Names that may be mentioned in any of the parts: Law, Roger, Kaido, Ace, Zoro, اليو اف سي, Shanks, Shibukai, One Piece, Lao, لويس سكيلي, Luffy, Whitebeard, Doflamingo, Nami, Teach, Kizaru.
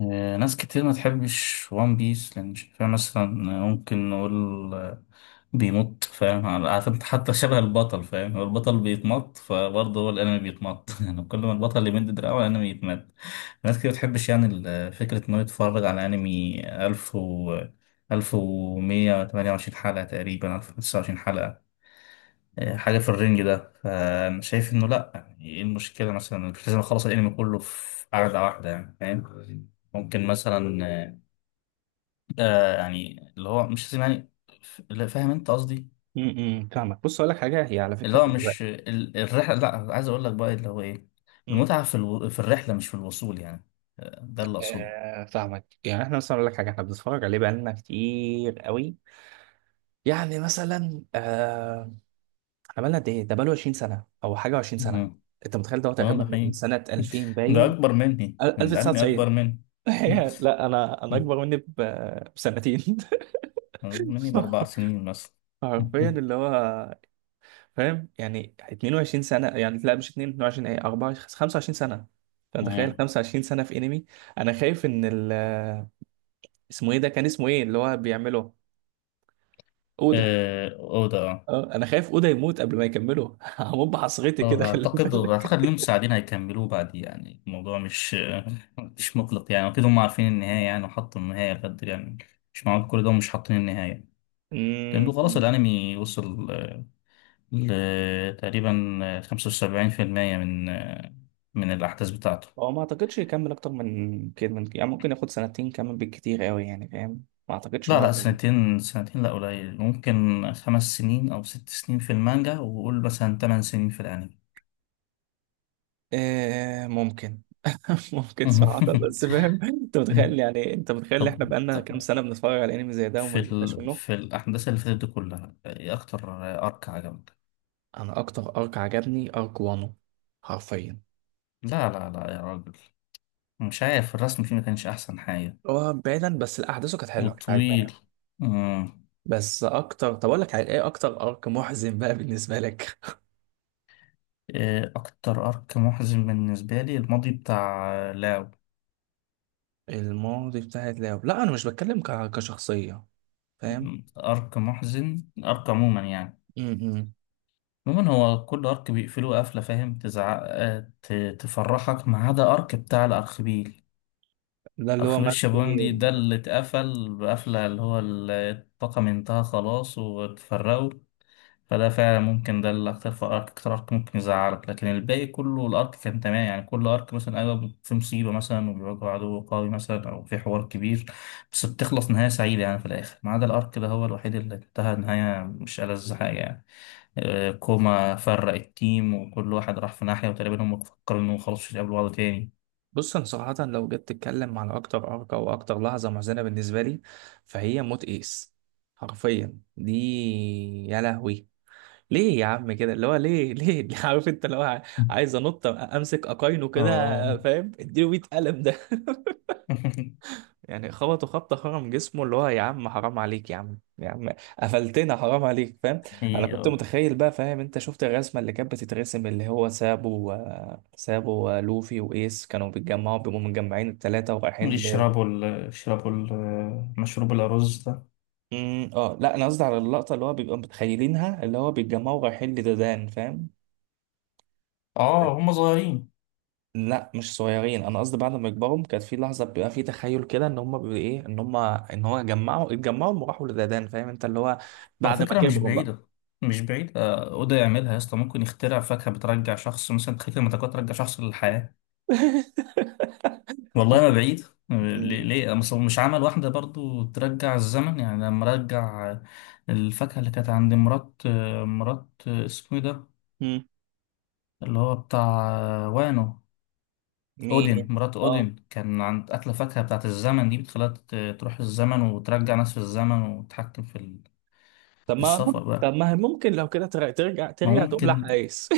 ناس كتير ما تحبش وان بيس لان شايفاه، مثلا ممكن نقول، آه، بيمط، فاهم عارف انت؟ حتى شبه البطل، فاهم؟ هو البطل بيتمط فبرضه هو الانمي بيتمط. يعني كل ما البطل يمد دراعه الانمي يتمد. ناس كتير ما بتحبش يعني فكرة انه يتفرج على انمي 1128 حلقة تقريبا، 1025 حلقة، حاجة في الرينج ده. فأنا شايف إنه لأ، يعني إيه المشكلة مثلا؟ مش لازم أخلص الأنمي كله في قعدة واحدة، يعني فاهم. ممكن مثلا، يعني اللي هو مش لازم، يعني لا، فاهم أنت قصدي. فاهمك، بص اقول لك حاجه، هي على اللي فكره هو دلوقتي. مش الرحلة، لأ، عايز أقول لك بقى اللي هو إيه، أمم، المتعة في الرحلة مش في الوصول، يعني. ده اللي أقصده. فاهمك. يعني احنا مثلا اقول لك حاجه، احنا بنتفرج عليه بقالنا كتير قوي، يعني مثلا احنا بقالنا قد ايه؟ ده بقاله 20 سنة سنه او حاجه، و20 سنه. مم. انت متخيل؟ ده هو تقريبا ده من حقيقي. سنه 2000، ده باين أكبر مني، الأنمي أكبر 1990. مني. لا انا اكبر مني بسنتين. أكبر مني ب4 سنين مثلا. حرفيا اللي هو فاهم، يعني 22 سنة سنه. يعني لا، مش 22، ايه، 24، 25 سنه. انت متخيل 25 سنة سنه في انمي؟ انا خايف ان اسمه ايه ده، كان اسمه ايه اللي هو بيعمله؟ اودا. أوضة، اه. اه، انا خايف اودا يموت قبل ما يكمله. هموت بحصرتي كده، اه، خلي أعتقد بالك. أعتقد لهم مساعدين هيكملوه بعد، يعني الموضوع مش، مش مقلق، يعني أكيد هم عارفين النهاية، يعني وحطوا النهاية بجد، يعني مش معقول كل ده ومش حاطين النهاية. لأنه خلاص امم. الأنمي وصل، ل تقريبا 75% من من الأحداث بتاعته. هو ما اعتقدش يكمل اكتر من كده، من يعني ممكن ياخد سنتين كمان بالكتير قوي، يعني فاهم، ما اعتقدش ان لا هو لا، يكمل. سنتين سنتين لا، قليل. ممكن 5 سنين أو 6 سنين في المانجا، وقول مثلا 8 سنين في الأنمي. آه ممكن، ممكن صراحة. بس فاهم، انت متخيل؟ يعني انت متخيل ان احنا بقالنا طب كام سنة بنتفرج على انمي زي ده وما بنبقاش منه؟ في الأحداث اللي فاتت دي كلها، إيه أكتر أرك عجبك؟ انا اكتر ارك عجبني ارك وانو، حرفيا. لا لا لا يا راجل، مش عارف، الرسم فيه ما كانش أحسن حاجة، هو بعيدا، بس الاحداث كانت حلوة، كانت عجباني وطويل. أوي. مم. بس اكتر، طب اقول لك على ايه، اكتر ارك محزن بقى بالنسبة لك؟ إيه أكتر أرك محزن بالنسبة لي؟ الماضي بتاع لاو. الماضي بتاعت لاو، لا انا مش بتكلم كشخصية، فاهم. مم. أرك محزن؟ أرك عموما يعني. م- م. عموما هو كل أرك بيقفلوه قفلة، فاهم؟ تزعق، تفرحك، ما عدا أرك بتاع الأرخبيل. ده اللي هو أرخبيل مات فيه. شابوندي ده اللي اتقفل بقفلة، اللي هو الطاقم انتهى خلاص واتفرقوا. فده فعلا ممكن ده اللي اكتر في ارك، اكتر ارك ممكن يزعلك. لكن الباقي كله الارك كان تمام يعني. كل ارك مثلا، ايوه، في مصيبه مثلا، وبيواجهوا عدو قوي مثلا، او في حوار كبير، بس بتخلص نهايه سعيده يعني في الاخر. ما عدا الارك ده هو الوحيد اللي انتهى نهايه مش ألذ حاجه يعني. كوما فرق التيم، وكل واحد راح في ناحيه، وتقريبا هم فكروا انهم خلاص مش هيقابلوا بعض تاني. بص انا صراحة، لو جيت تتكلم على اكتر ارقى واكتر لحظة محزنة بالنسبة لي، فهي موت ايس، حرفيا دي. يا لهوي، ليه يا عم كده؟ اللي هو ليه، ليه؟ عارف انت اللي هو عايز انط امسك اقاينه كده، اه. فاهم، اديله 100 قلم ده. يعني خبطوا خبطة خرم جسمه، اللي هو يا عم حرام عليك، يا عم، يا عم، قفلتنا، حرام عليك، فاهم. انا إيه، كنت آه. متخيل بقى، فاهم، انت شفت الرسمة اللي كانت بتترسم، اللي هو سابو سابو ولوفي وايس كانوا بيتجمعوا، بيبقوا متجمعين التلاتة ورايحين ل. يشربوا مشروب الأرز ده. اه، لا انا قصدي على اللقطة اللي هو بيبقى متخيلينها، اللي هو بيتجمعوا رايحين لدودان، فاهم. اه، هم صغيرين. لا مش صغيرين، انا قصدي بعد ما يكبروا، كانت في لحظه بيبقى في تخيل كده ان هم بي- ايه ان هم ان هو جمعوا اتجمعوا وراحوا لدادان، فاهم انت اللي هو على بعد ما فكرة مش كبروا بقى. بعيدة، مش بعيدة. أودا يعملها يا اسطى، ممكن يخترع فاكهة بترجع شخص، مثلا تخيل المتكات ترجع شخص للحياة. والله ما بعيد. ليه مم. ليه؟ أصل هو مش عمل واحدة برضو ترجع الزمن، يعني لما رجع، الفاكهة اللي كانت عند مرات، اسمه إيه ده، اللي هو بتاع، وانو. أودين، مين؟ مرات اه، أودين كان عند أكلة فاكهة بتاعت الزمن، دي بتخليها ت-، تروح الزمن وترجع ناس في الزمن، وتتحكم طب في ما السفر طب بقى. ما هي ممكن لو كده ترجع، ما تقوم ممكن، لحقايس.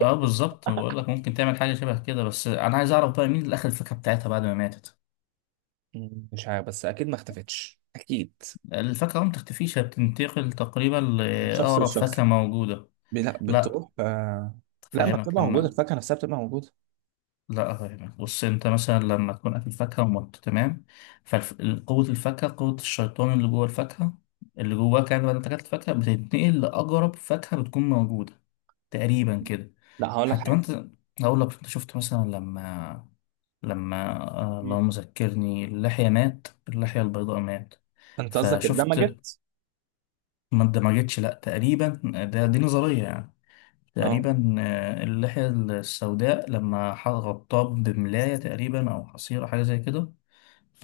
اه، بالظبط، بقول لك ممكن تعمل حاجه شبه كده، بس انا عايز اعرف بقى مين اللي اخذ الفاكهه بتاعتها بعد ما ماتت. مم، مش عارف، بس اكيد ما اختفتش، اكيد. الفاكهه ما بتختفيش، هي بتنتقل تقريبا من شخص لاقرب لشخص، فاكهه موجوده. لا لا بتروح، لا ما افهمك بتبقى موجوده، لما الفاكهه نفسها بتبقى موجوده. لا افهمك. بص انت مثلا لما تكون اكل فاكهه، ومت، تمام؟ فقوه الفاكهه، قوه الشيطان اللي جوه الفاكهه، اللي جواك يعني، بعد ما أنت اكلت الفاكهه بتتنقل لاقرب فاكهه بتكون موجوده، تقريبا كده. لا هقول لك حتى حاجه. وانت، هقول لك، انت شفت مثلا لما، مم. اللهم ذكرني، اللحية مات، اللحية البيضاء مات، انت قصدك فشفت، اندمجت؟ ما اندمجتش لا تقريبا، دي نظرية يعني. اه. تقريبا، اللحية السوداء لما غطاه بملاية تقريبا، أو حصيرة، حاجة زي كده.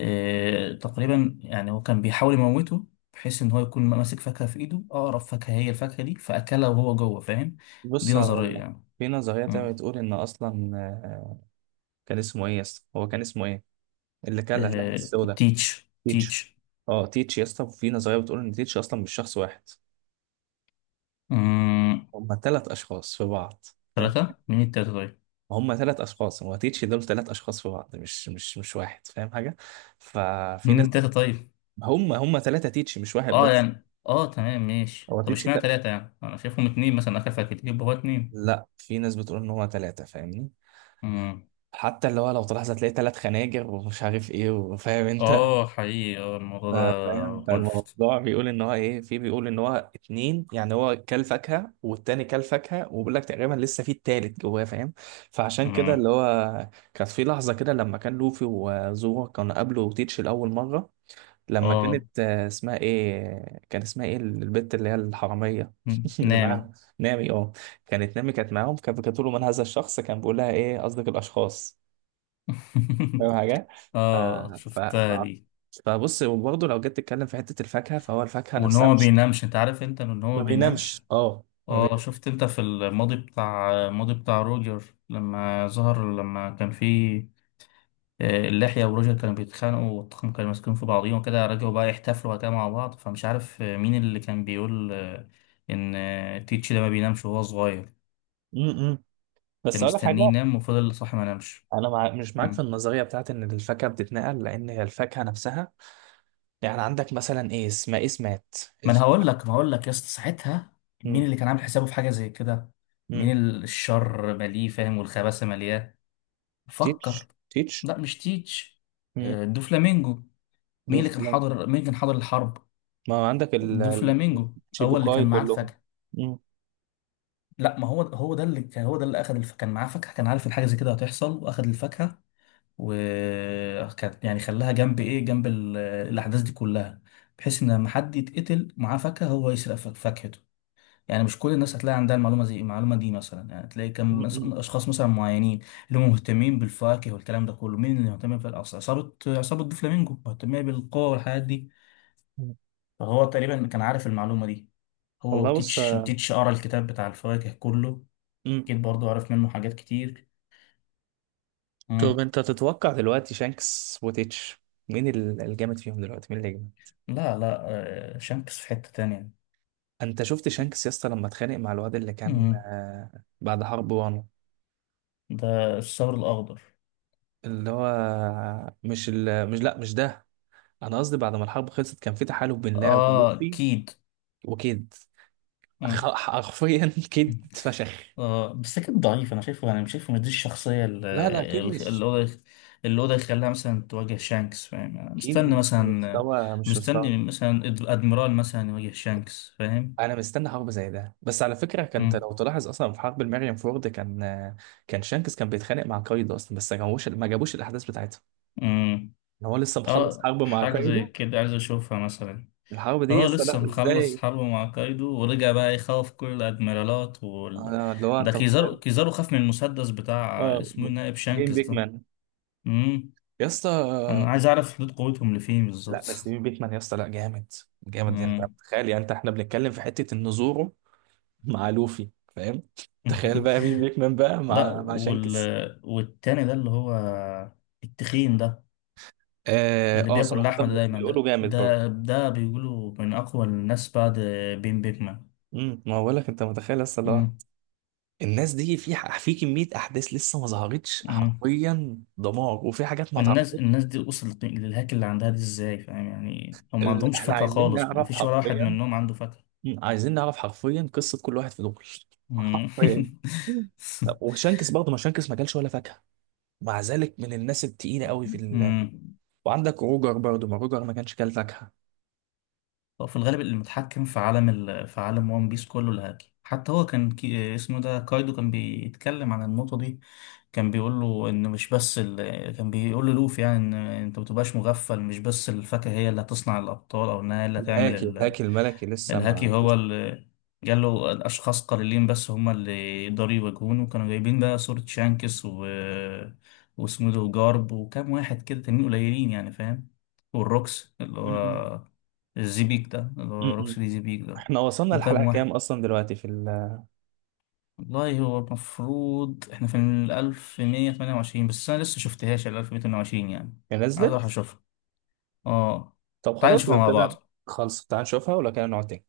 تقريبا يعني هو كان بيحاول يموته، بحيث إن هو يكون ماسك فاكهة في إيده. أقرب فاكهة هي الفاكهة دي فأكلها وهو جوه، فاهم. دي بص هقول نظرية لك، يعني. في نظريه تانية مم. بتقول ان اصلا كان اسمه ايه يا اسطى؟ هو كان اسمه ايه؟ اللي كان لحم السودا. تيتش، تيتش. تيتش. اه تيتش يا اسطى، في نظريه بتقول ان تيتش اصلا مش شخص واحد، مم. هم ثلاث اشخاص في بعض، فاهم. ثلاثة مين التالتة طيب؟ هم ثلاث اشخاص، هو تيتش دول ثلاث اشخاص في بعض، مش واحد، فاهم حاجه. ففي ناس، منين تلاتة طيب؟ هم ثلاثه تيتش، مش واحد اه بس. يعني، اه تمام ماشي، هو طب تيتش ت... اشمعنى تلاتة يعني؟ أنا شايفهم اتنين، مثلا أكل فاكهة يبقى هو اتنين. لا، في ناس بتقول ان هو ثلاثه، فاهمني. مم. حتى اللي هو لو تلاحظ هتلاقي ثلاث خناجر ومش عارف ايه، وفاهم انت. اه حقيقي، اه الموضوع ده فاهم. ملفت. فالموضوع بيقول ان هو ايه، في بيقول ان هو اتنين، يعني هو كل فاكهه والتاني كل فاكهه، وبيقول لك تقريبا لسه في التالت جواه، فاهم. فعشان كده اللي مم. هو كانت في لحظه كده لما كان لوفي وزورو كانوا قابلوا تيتش لاول مره، لما اه. كانت اسمها ايه، كان اسمها ايه البت اللي هي الحراميه مم. اللي نامي. معاها؟ نامي، اه. كانت نامي كانت معاهم، كانت بتقول له من هذا الشخص، كان بيقول لها ايه قصدك الاشخاص، فاهم حاجه. ف... اه، ف... ف... شفتها دي. فبص، وبرضه لو جيت تتكلم في حتة الفاكهة، فهو الفاكهة وان هو نفسها ما مش. بينامش، انت عارف انت ان هو ما ما بينامش. بينامش، اه ما اه، بينامش. شفت انت في الماضي، بتاع الماضي بتاع روجر، لما كان فيه، اللحية وروجر كانوا بيتخانقوا، والطاقم كانوا ماسكين في بعضيهم وكده، رجعوا بقى يحتفلوا وكده مع بعض، فمش عارف مين اللي كان بيقول آه، إن آه، تيتش ده ما بينامش وهو صغير، م- م. كان بس أقول لك مستنيه حاجة. ينام وفضل صاحي ما نامش. أنا مش معاك في مم. النظرية بتاعت إن الفاكهة بتتنقل، لأن هي الفاكهة نفسها. يعني عندك مثلا إيه اسمها، إيه اسمات. الف... ما هقول لك يا اسطى ساعتها، مين م- اللي كان عامل حسابه في حاجة زي كده؟ مين م. الشر مليه، فاهم، والخباثة ملياه؟ فكر. تيتش، تيتش. لا مش تيتش، م. دوفلامينجو. دوف كلام. مين كان حاضر الحرب؟ ما هو عندك دوفلامينجو هو اللي كان الشيبوكاي معاه كلهم. الفاكهة. م- لا، ما هو هو ده اللي كان هو ده اللي اخذ كان معاه فاكهه، كان عارف ان حاجه زي كده هتحصل، واخذ الفاكهه، وكانت يعني خلاها جنب، ايه، جنب الاحداث دي كلها، بحيث ان لما حد يتقتل معاه فاكهه هو يسرق فاكهته. يعني مش كل الناس هتلاقي عندها المعلومه زي المعلومه دي، مثلا يعني تلاقي كم م- اشخاص مثلا معينين اللي هم مهتمين بالفواكه والكلام ده كله. مين اللي مهتم عصابه بفلامينجو، مهتميه بالقوه والحاجات دي. م. فهو تقريبا كان عارف المعلومه دي، هو والله بص، وتيتش، تيتش قرا الكتاب بتاع الفواكه كله، م. أكيد برضو عارف منه حاجات كتير. طب مم. انت تتوقع دلوقتي شانكس وتيتش، مين الجامد فيهم دلوقتي، مين اللي يجمد؟ لا لا، شانكس في حتة تانية. انت شفت شانكس يا اسطى لما اتخانق مع الواد اللي كان مم. بعد حرب وانو؟ ده الثور الأخضر. اللي هو مش ال... مش لا مش ده. انا قصدي بعد ما الحرب خلصت، كان في تحالف بين لاو آه ولوفي أكيد. وكيد. مم. حرفيا كيد مم. اتفشخ. بس أكيد ضعيف، أنا شايفه يعني، مش شايفه مش دي الشخصية لا لا، اللي اللي هو اللي هو ده يخليها مثلا تواجه شانكس، فاهم. أنا كيد مستني مش مثلا مستوى، مش مستوى. مستني مثلا الأدميرال مثلا يواجه شانكس، فاهم. انا مستني حرب زي ده. بس على فكره، كانت مم. لو تلاحظ اصلا في حرب المريم فورد، كان كان شانكس كان بيتخانق مع كايدو اصلا، بس ما جابوش الاحداث بتاعتها، مم. ان هو لسه مخلص حرب مع حاجة زي كايدو. كده عايز أشوفها مثلا. الحرب دي يا اه، اسطى، لسه لا مخلص ازاي؟ حرب مع كايدو، ورجع بقى يخوف كل الادميرالات اللي هو ده انت متخيل؟ كيزارو، كيزارو خاف من المسدس بتاع، اه. اسمه إيه، نائب مين شانكس ده. بيكمان امم. يا اسطى؟ انا عايز اعرف حدود قوتهم لفين لا بالظبط. بس مين بيكمان يا اسطى، لا جامد، جامد. يعني انت امم. تخيل، يعني انت احنا بنتكلم في حته ان زورو مع لوفي، فاهم، تخيل بقى مين بيكمان بقى لا، مع مع شانكس. والتاني ده اللي هو، التخين ده، اه، اللي بياكل صراحه لحمه ده دايما، بيقولوا ده جامد برضه. ده ده بيقولوا من اقوى الناس بعد بين بيكمان. ما بقول لك، انت متخيل لسه اللي هو الناس دي في في كميه احداث لسه ما ظهرتش، امم حرفيا دمار، وفي حاجات ما الناس اتعرفتش. الناس دي وصلت للهاك اللي عندها دي ازاي، فاهم يعني؟ هم ما عندهمش احنا فاكهة عايزين خالص، ما نعرف فيش ولا واحد حرفيا، منهم عنده فاكهة. مم، عايزين نعرف حرفيا قصه كل واحد في دول، مم. حرفيا. مم. طب وشانكس برضه، ما شانكس ما كلش ولا فاكهه، مع ذلك من الناس التقيله قوي في مم. وعندك روجر برضه، ما روجر ما كانش كل فاكهه. هو في الغالب المتحكم في عالم في عالم وان بيس كله الهاكي. حتى هو كان اسمه ده كايدو كان بيتكلم عن النقطة دي، كان بيقول له ان مش بس كان بيقول للوفي يعني، ان انت ما تبقاش مغفل، مش بس الفاكهة هي اللي هتصنع الابطال، او انها هي اللي هتعمل الهاكي الملكي لسه الهاكي ما. هو اللي، قال له الاشخاص قليلين بس هم اللي يقدروا يواجهونه، كانوا جايبين بقى صورة شانكس واسمه ده، وجارب، وكام واحد كده تانيين قليلين، يعني فاهم. والروكس اللي مم، مم. هو الزبيك ده، اللي مم، هو مم. روكسي زبيك ده، احنا وصلنا وكام الحلقه كام واحد. اصلا دلوقتي في والله هو المفروض احنا في ال1128، بس أنا لسه مشفتهاش ال1128 يعني. هي عايز أروح نزلت؟ أشوفها. اه. طب تعالى خلاص نشوفها لو مع كده، بعض. خلص تعال نشوفها، ولو كده نقعد تاني.